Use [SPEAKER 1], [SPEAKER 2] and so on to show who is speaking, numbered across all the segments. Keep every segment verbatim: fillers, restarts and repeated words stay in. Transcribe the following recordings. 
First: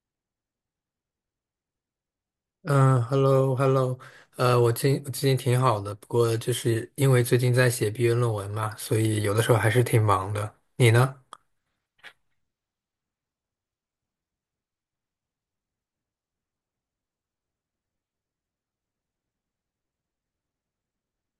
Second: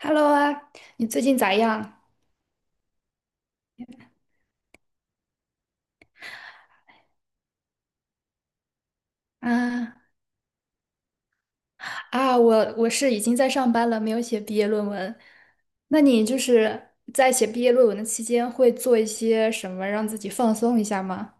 [SPEAKER 1] Hello 啊，你最近咋样？
[SPEAKER 2] 嗯，hello，hello，呃，我今最近挺好的，不过就是因为最近在写毕业论文嘛，所以有的时候还是
[SPEAKER 1] 啊
[SPEAKER 2] 挺忙的。你呢？
[SPEAKER 1] 啊，我我是已经在上班了，没有写毕业论文。那你就是在写毕业论文的期间，会做一些什么让自己放松一下吗？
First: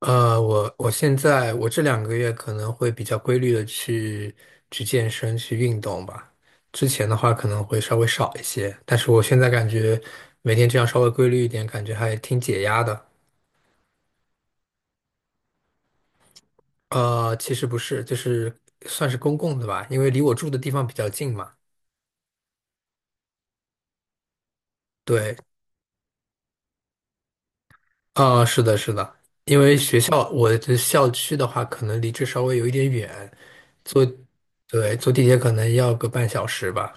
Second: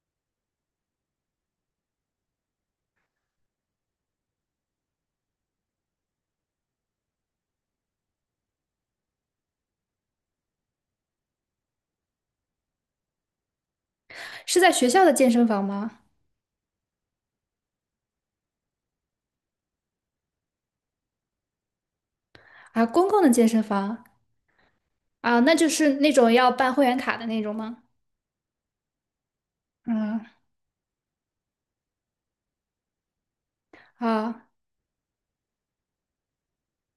[SPEAKER 2] 呃，我我现在我这两个月可能会比较规律的去去健身去运动吧，之前的话可能会稍微少一些，但是我现在感觉每天这样稍微规律一点，感觉还挺解压的。
[SPEAKER 1] 是在学校的健身房吗？
[SPEAKER 2] 呃，其实不是，就是算是公共的吧，因为离我住的地方比较近嘛。
[SPEAKER 1] 啊，公共的健身房
[SPEAKER 2] 对，
[SPEAKER 1] 啊，那就是那种要办会员卡的那种吗？
[SPEAKER 2] 啊，是的，是的，因为学
[SPEAKER 1] 嗯
[SPEAKER 2] 校我的校区的话，可能离这稍微有一点远，坐，
[SPEAKER 1] 啊，
[SPEAKER 2] 对，坐地铁可能要个半小时吧。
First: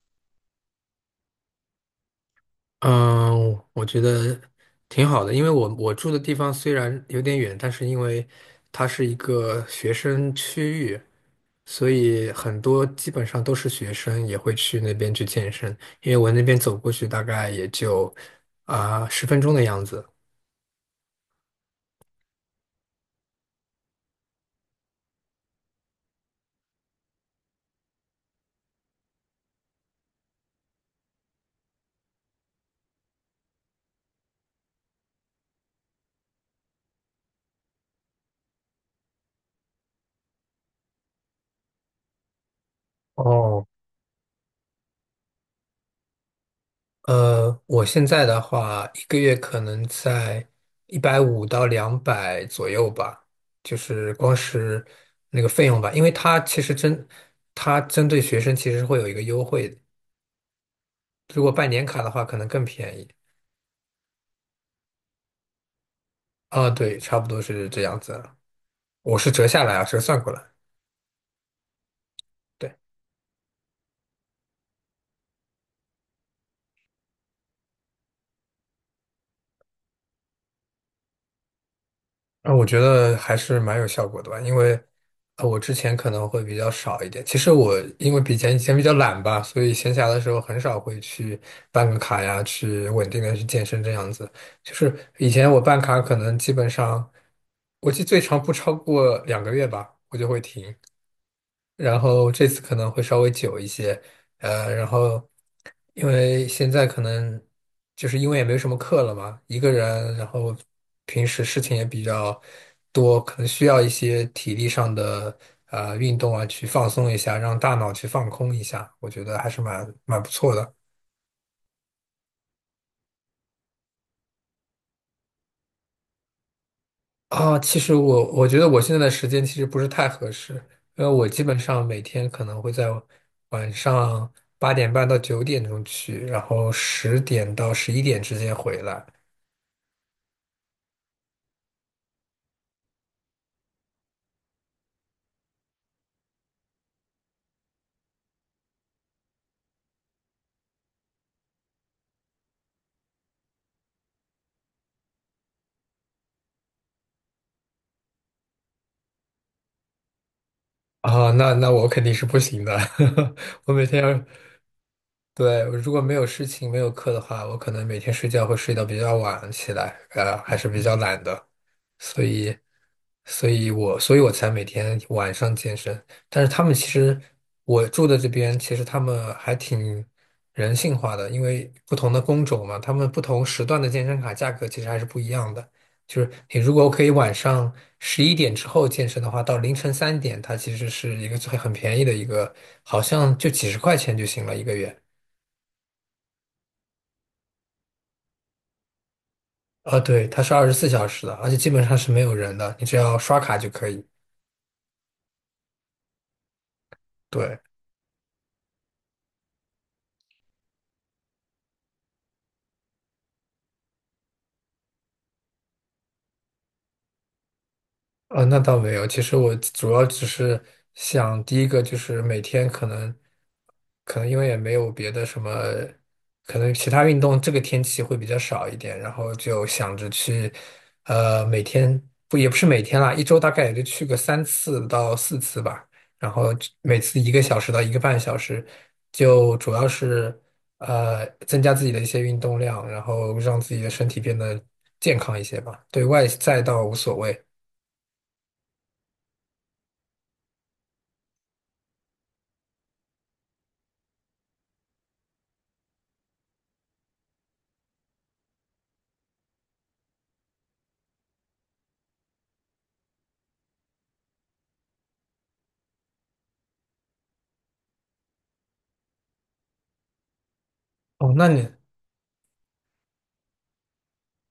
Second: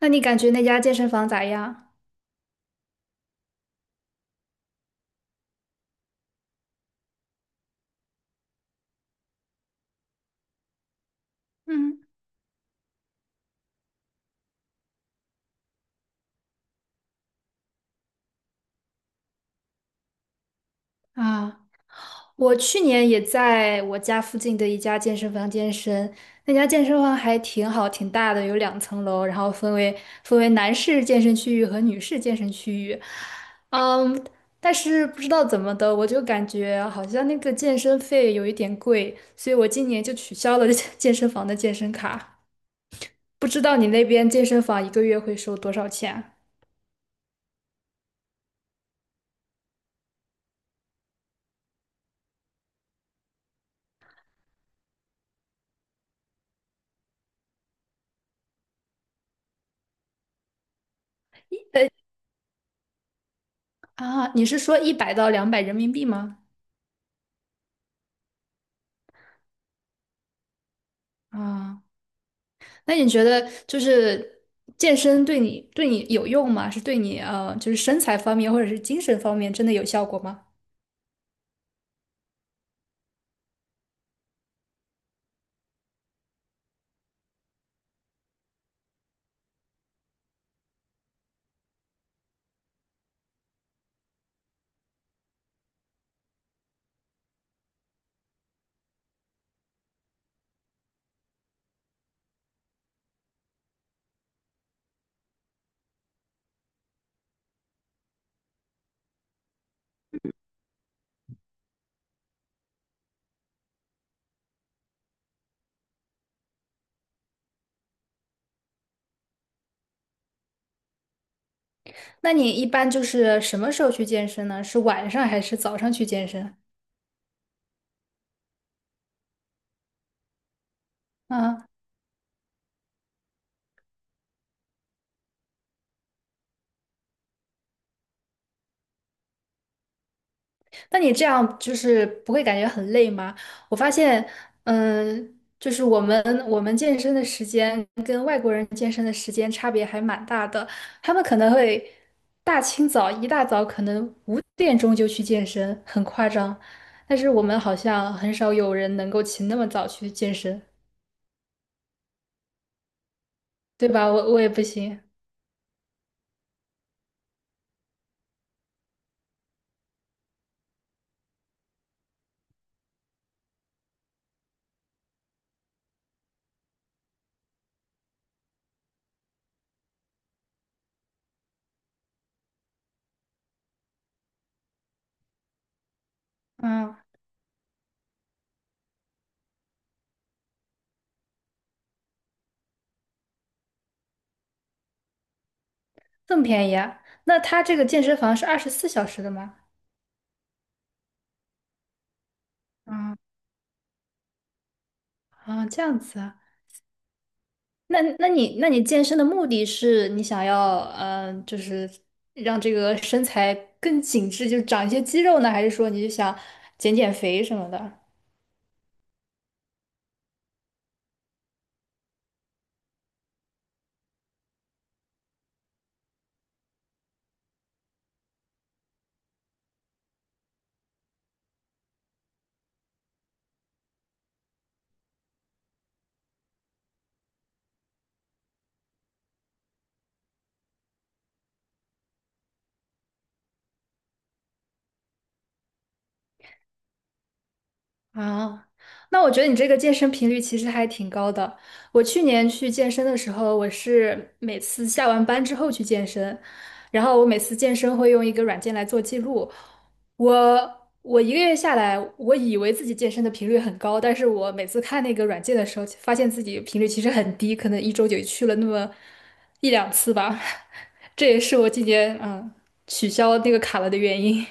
[SPEAKER 1] 那你感觉那家健身房咋样？
[SPEAKER 2] 嗯，我觉得挺好的，因为我我住的地方虽然有点远，但是因为它是一个学生区域，所
[SPEAKER 1] 嗯
[SPEAKER 2] 以很多基本上都是学生也会去那边去健身，因为我那边走过去大概也就啊十分钟的样子。
[SPEAKER 1] 啊。我去年也在我家附近的一家健身房健身，那家健身房还挺好，挺大的，有两层楼，然后分为分为男士健身区域和女士健身区域。嗯，但是不知道怎么的，我就感觉好像那个健身费有一点贵，所以我今年就取消了 健身房的健身卡。不知
[SPEAKER 2] 哦，
[SPEAKER 1] 道你那边健身房一个月会收多少钱？
[SPEAKER 2] 呃，我现在的话，一个月可能在一百五到两百左右吧，就是光是那个费用吧，因为它其实针，它针对学生其实会有一个优惠的如果办年
[SPEAKER 1] 呃
[SPEAKER 2] 卡的话，可能更便宜。
[SPEAKER 1] 啊，你是说一百到两百人民币吗？
[SPEAKER 2] 啊，对，差不多是这样子，我是折下来啊，折算过来。
[SPEAKER 1] 啊。
[SPEAKER 2] 对。
[SPEAKER 1] 那你觉得就是健身对你对你有用吗？是对你呃，就是身材方面或者是精神方面真的有效果吗？
[SPEAKER 2] 啊，我觉得还是蛮有效果的吧，因为呃，我之前可能会比较少一点。其实我因为比前以前比较懒吧，所以闲暇的时候很少会去办个卡呀，去稳定的去健身这样子。就是以前我办卡可能基本上，我记得最长不超过两个月吧，我就会停。然后这次可能会稍微久一些，呃，然后因为现在可能就是因为也没什么课了嘛，一个人，然后平时事情也比较多，可能需要一些体力上的啊运动啊，去放松一下，让大脑去放空一下，我觉得还是蛮蛮不错的。
[SPEAKER 1] 那你一般就是什么时候去健身呢？是晚上还是早上去健身？
[SPEAKER 2] 啊，其实我我觉得我现在的时间其实不是太合适，因为我基本
[SPEAKER 1] 啊？
[SPEAKER 2] 上每天可能会在晚上八点半到九点钟去，然后十点到十一点之间回来。
[SPEAKER 1] 那你这样就是不会感觉很累吗？我发现，嗯，就是我们我们健身的时间跟外国人健身的时间差别还蛮大的。他们可能会大清早一大早可能五点钟就去健身，很夸张。但是我们好像很少有人能够起那么早去健身，
[SPEAKER 2] 啊，那那我肯定是不行的，我每
[SPEAKER 1] 对
[SPEAKER 2] 天
[SPEAKER 1] 吧？
[SPEAKER 2] 要，
[SPEAKER 1] 我我也不行。
[SPEAKER 2] 对，如果没有事情没有课的话，我可能每天睡觉会睡到比较晚起来，呃，还是比较懒的。所以，所以我，所以我才每天晚上健身。但是他们其实，我住的这边其实他们还挺人性化的，因为不同的工种嘛，他们不同时段的健身卡价格其实还是不一样的。就是你如果
[SPEAKER 1] 嗯，
[SPEAKER 2] 可以晚上十一点之后健身的话，到凌晨三点，它其实是一个最很便宜的一个，好像就几十块钱就行了一个月。
[SPEAKER 1] 这么便宜啊？那他这个健身房是二十四小时的吗？
[SPEAKER 2] 啊，对，它是二十四小时的，而且基本上是没有人的，你只要
[SPEAKER 1] 嗯
[SPEAKER 2] 刷卡就可以。
[SPEAKER 1] 啊，这样子啊。
[SPEAKER 2] 对。
[SPEAKER 1] 那那你那你健身的目的是你想要嗯、呃就是让这个身材更紧致，就长一些肌肉呢，还是说你就想减减肥什么的？
[SPEAKER 2] 啊，那倒没有。其实我主要只是想，第一个就是每天可能，可能因为也没有别的什么，可能其他运动这个天气会比较少一点，然后就想着去，呃，每天不也不是每天啦，一周大概也就去个三次到四次吧，然后每次一个小时到一个半小时，就主要是呃增加自己的一些运动量，然后让自己的身体变得健康一些吧。对外在倒无所谓。
[SPEAKER 1] 啊，那我觉得你这个健身频率其实还挺高的。我去年去健身的时候，我是每次下完班之后去健身，然后我每次健身会用一个软件来做记录。我我一个月下来，我以为自己健身的频率很高，但是我每次看那个软件的时候，发现自己频率其实很低，可能一周就去了那么一两次吧。这
[SPEAKER 2] 哦，
[SPEAKER 1] 也
[SPEAKER 2] 那
[SPEAKER 1] 是
[SPEAKER 2] 你
[SPEAKER 1] 我今年嗯取消那个卡了的原因。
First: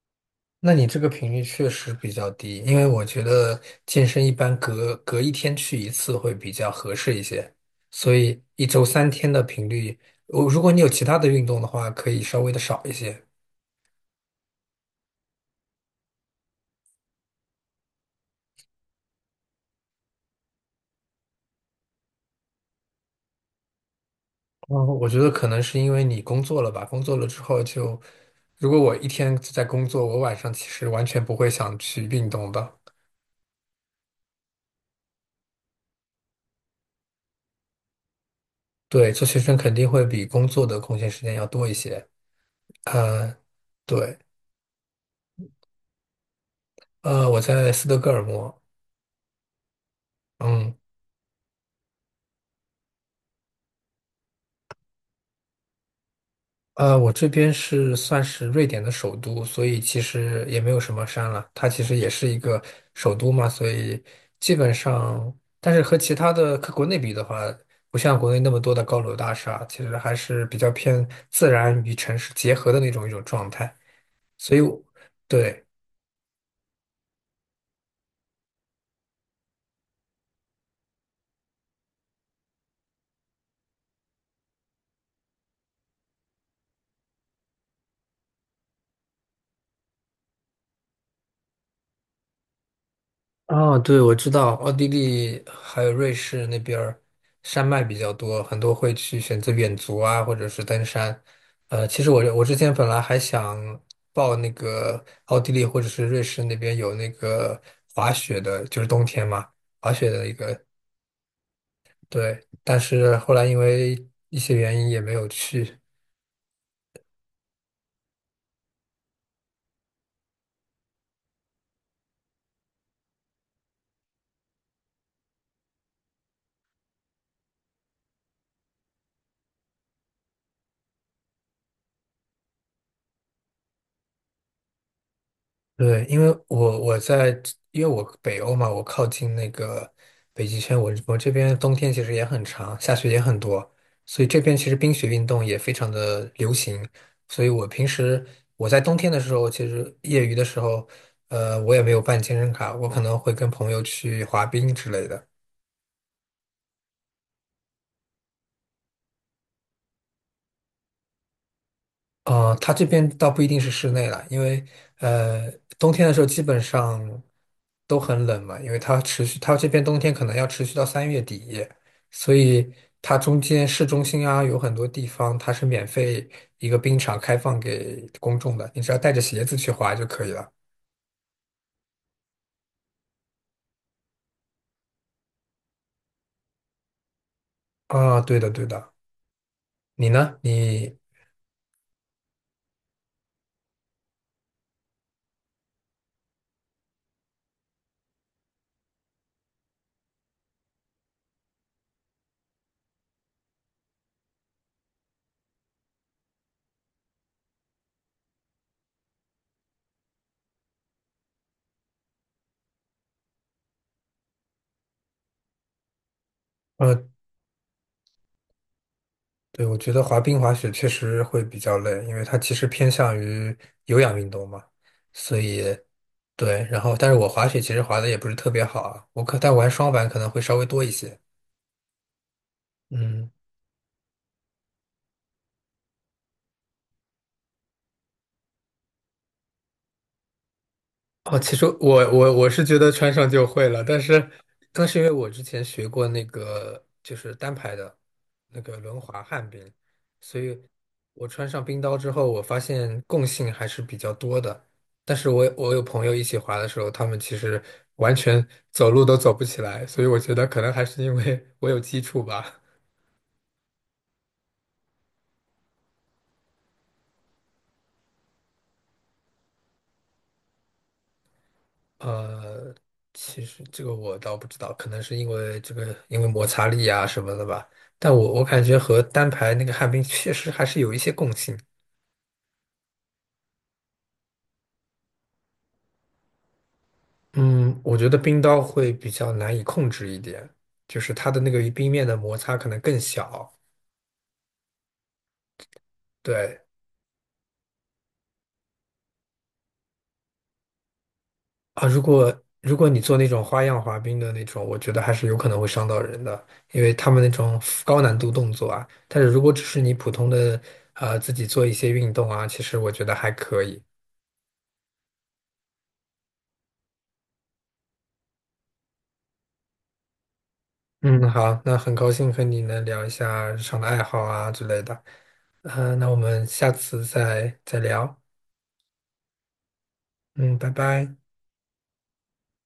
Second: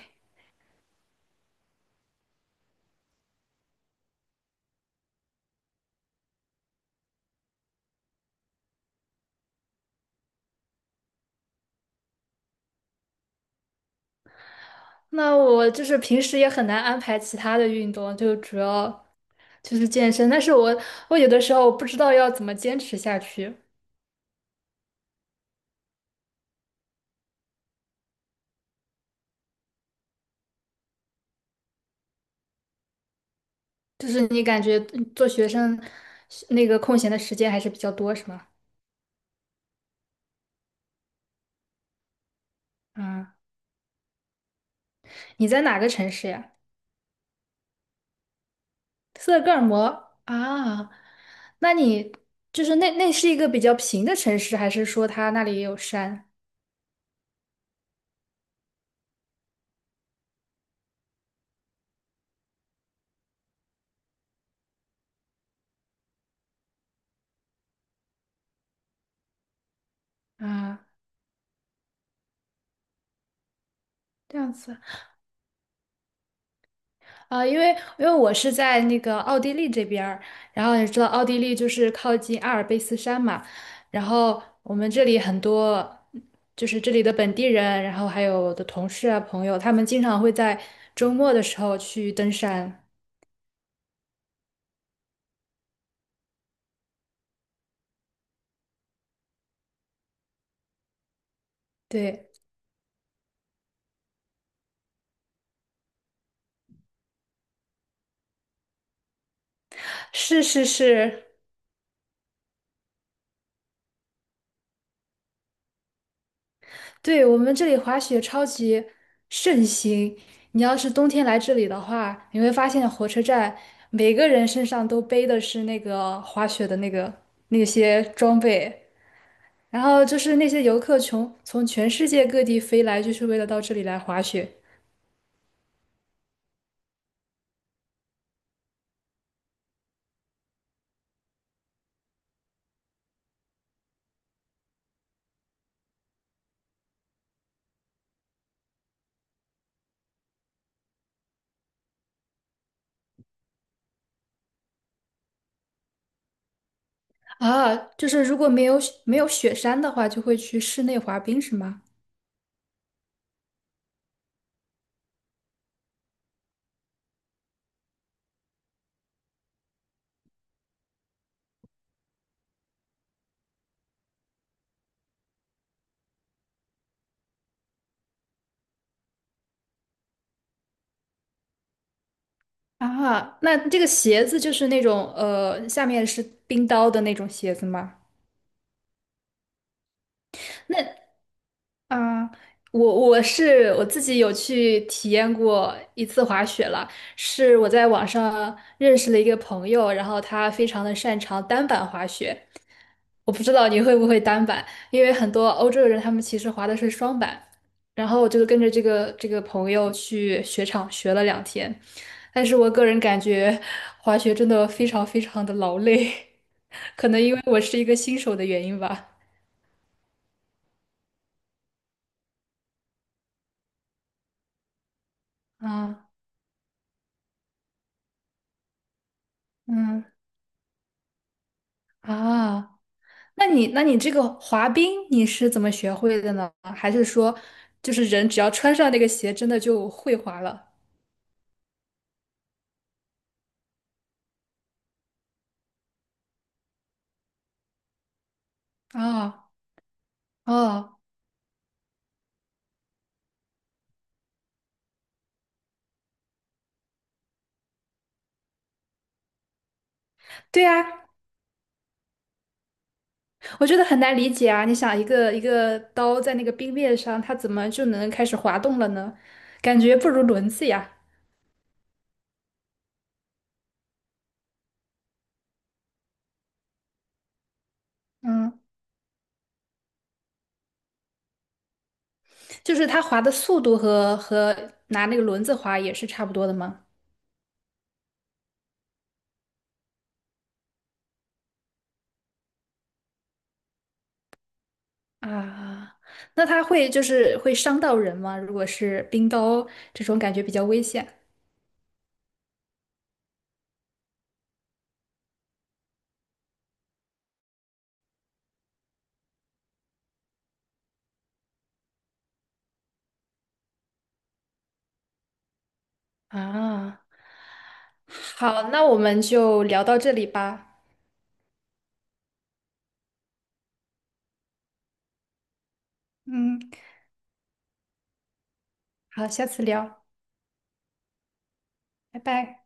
[SPEAKER 2] 那你这个频率确实比较低，因为我觉得健身一般隔隔一天去一次会比较合适一些，所以一周三天的频率，我如果你有其他的运动的话，可以稍微的少一些。
[SPEAKER 1] 那我就是平时也很难安排其他的运动，就主要就是健身。但是我我有的时候不知道要怎么坚持下去，
[SPEAKER 2] 嗯，我觉得可能是因为你工作了吧，工作了之后就，如果我一天都在工作，我晚上其实完全不会想去运动的。
[SPEAKER 1] 就是你感觉嗯做学生那个空闲的时间还是比较多，是吗？
[SPEAKER 2] 对，做学生肯定会比工作的空闲时间要多一些。
[SPEAKER 1] 嗯，
[SPEAKER 2] 呃，对，
[SPEAKER 1] 你在哪个城市呀？
[SPEAKER 2] 呃，我在斯德哥尔摩。
[SPEAKER 1] 斯德哥尔摩
[SPEAKER 2] 嗯。
[SPEAKER 1] 啊？那你就是那那是一个比较平的城市，还是说它那里也有山
[SPEAKER 2] 呃，我这边是算是瑞典的首都，所以其实也没有什么山了。它其实也是一个首都嘛，所以基本上，但是和其他的和国内比的话，不像国内那么多的高楼大厦，其实还是比较
[SPEAKER 1] 啊？
[SPEAKER 2] 偏自然与城市结合的那种一种状态。
[SPEAKER 1] 这样
[SPEAKER 2] 所以
[SPEAKER 1] 子。
[SPEAKER 2] 我对。
[SPEAKER 1] 啊，因为因为我是在那个奥地利这边儿，然后你知道奥地利就是靠近阿尔卑斯山嘛，然后我们这里很多就是这里的本地人，然后还有我的同事啊朋友，他们经常会在周末的时候去登山。
[SPEAKER 2] 哦，对，我知道奥地利还有瑞士那边儿山脉比较多，很多会去选择远足啊，或者是登山。呃，其实我
[SPEAKER 1] 对，
[SPEAKER 2] 我之前本来还想报那个奥地利或者是瑞士那边有那个滑雪的，就是冬天嘛，滑雪的一
[SPEAKER 1] 是
[SPEAKER 2] 个，
[SPEAKER 1] 是是，
[SPEAKER 2] 对，但是后来因为一些原因也没有去。
[SPEAKER 1] 对，我们这里滑雪超级盛行。你要是冬天来这里的话，你会发现火车站每个人身上都背的是那个滑雪的那个那些装备。然后就是那些游客从从全世界各地飞来，就是为了到这里来滑雪
[SPEAKER 2] 对，因为我我在，因为我北欧嘛，我靠近那个北极圈，我我这边冬天其实也很长，下雪也很多，所以这边其实冰雪运动也非常的流行。所以我平时我在冬天的时候，其实业余的时候，呃，我也没有办健身卡，我可能会跟朋友去滑冰之类的。
[SPEAKER 1] 啊。就是如果没有没有雪山的话，就会去室内滑冰，是吗？
[SPEAKER 2] 呃，它这边倒不一定是室内了，因为呃，冬天的时候基本上都很冷嘛，因为它持续，它这边冬天可能要持续到三月底，所以它中间市中心啊，有很多地方它是免费一个冰场开放给公众的，你只要带着鞋子去滑就可以了。
[SPEAKER 1] 啊，那这个鞋子就是那种呃，下面是冰刀的那种鞋子吗？
[SPEAKER 2] 啊，对的对的，你呢？
[SPEAKER 1] 那
[SPEAKER 2] 你
[SPEAKER 1] 啊，我我是我自己有去体验过一次滑雪了，是我在网上认识了一个朋友，然后他非常的擅长单板滑雪。我不知道你会不会单板，因为很多欧洲人他们其实滑的是双板。然后我就跟着这个这个朋友去雪场学了两天，但是我个人感觉滑雪真的非常非常的劳累，
[SPEAKER 2] 呃。
[SPEAKER 1] 可能因为我是一个新手的原因吧。
[SPEAKER 2] 对，我觉得滑冰滑雪确实会比较累，因为它其实偏向于有氧运动嘛，所以
[SPEAKER 1] 啊，
[SPEAKER 2] 对，然后但是我滑雪其实滑的也不是特别好啊，我可但玩双板
[SPEAKER 1] 嗯
[SPEAKER 2] 可能会稍微多一些，
[SPEAKER 1] 啊。
[SPEAKER 2] 嗯。
[SPEAKER 1] 那你那你这个滑冰你是怎么学会的呢？还是说，就是人只要穿上那个鞋，真的就会滑了？
[SPEAKER 2] 哦，其实我我我是觉得穿上就会了，但是那是因为我之前学过那个就是单排的那个轮滑旱
[SPEAKER 1] 啊
[SPEAKER 2] 冰，所以
[SPEAKER 1] 哦，
[SPEAKER 2] 我穿上冰刀之后，我发现共性还是比较多的。但是我我有朋友一起滑的时候，他们其实完全走路都走不起来，所以我觉得可
[SPEAKER 1] 对
[SPEAKER 2] 能还
[SPEAKER 1] 啊，
[SPEAKER 2] 是因为 我有基础吧。
[SPEAKER 1] 我觉得很难理解啊！你想，一个一个刀在那个冰面上，它怎么就能开始滑动了呢？感觉不如轮子呀。
[SPEAKER 2] 呃，其实这个我倒不知道，可能是因为这个因为摩擦力啊什么的吧。但我我
[SPEAKER 1] 嗯，
[SPEAKER 2] 感觉和单排那个旱冰确实还是有一些共性。
[SPEAKER 1] 就是它滑的速度和和拿那个轮子滑也是差不多的吗？
[SPEAKER 2] 嗯，我觉得冰刀会比较难以控制一点，就是它的那个与冰面的摩擦可能更小。
[SPEAKER 1] 啊，那
[SPEAKER 2] 对
[SPEAKER 1] 它会就是会伤到人吗？如果是冰刀这种感觉比较危险
[SPEAKER 2] 啊，如果如果你做那种花样滑冰的那种，我觉得还是有可能会伤到人的，因为他们那种高难度动作啊。但是如果只是你普通的呃自己做一些运动啊，其实我觉得还可以。
[SPEAKER 1] 啊。好，那我们就聊到这里吧。
[SPEAKER 2] 嗯，好，那很高兴和你能聊一下日常的爱好啊之类的。呃，那我们
[SPEAKER 1] 嗯，
[SPEAKER 2] 下次再再聊。
[SPEAKER 1] 好，下次聊，
[SPEAKER 2] 嗯，拜拜。
[SPEAKER 1] 拜拜。